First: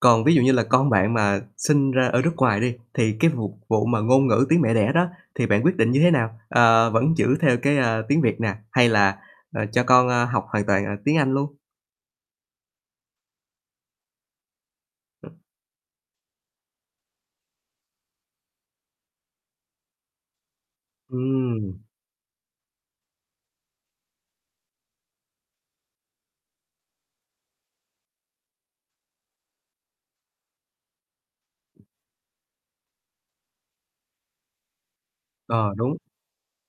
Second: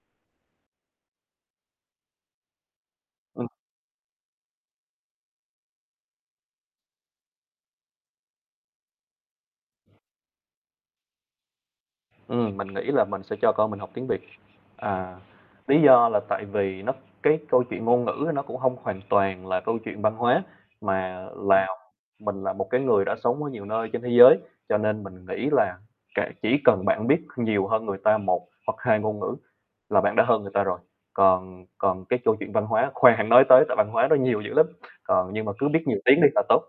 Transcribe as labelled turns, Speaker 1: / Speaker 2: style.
Speaker 1: Còn ví dụ như là con bạn mà sinh ra ở nước ngoài đi, thì cái
Speaker 2: Ừm.
Speaker 1: vụt vụ mà ngôn ngữ tiếng mẹ đẻ đó, thì bạn quyết định như thế nào? Ờ, vẫn giữ theo cái, ờ, tiếng Việt nè, hay là, ờ, cho con, a, học hoàn toàn, à, tiếng Anh luôn?
Speaker 2: Ừm, mình nghĩ là mình sẽ cho con mình học tiếng Việt. À,
Speaker 1: Ừm.
Speaker 2: lý do là tại vì nó cái câu chuyện ngôn ngữ ấy, nó cũng hông hoàn toàn là câu chuyện văn hóa, mà là
Speaker 1: Ừm.
Speaker 2: mình là một cái người đã sống ở nhiều nơi trên thế giới, cho nên mình nghĩ là kệ, chỉ cần bạn biết nhiều hơn người ta 1 hoặc 2 ngôn ngữ, là bạn đã hơn người ta rồi. Còn còn cái châu chuyện văn hóa khoan hẵng nói tới, tại văn hóa nó nhiều dữ lắm, còn nhưng mà cứ
Speaker 1: Ờ,
Speaker 2: biết
Speaker 1: đúng.
Speaker 2: nhiều tiếng đi là tốt.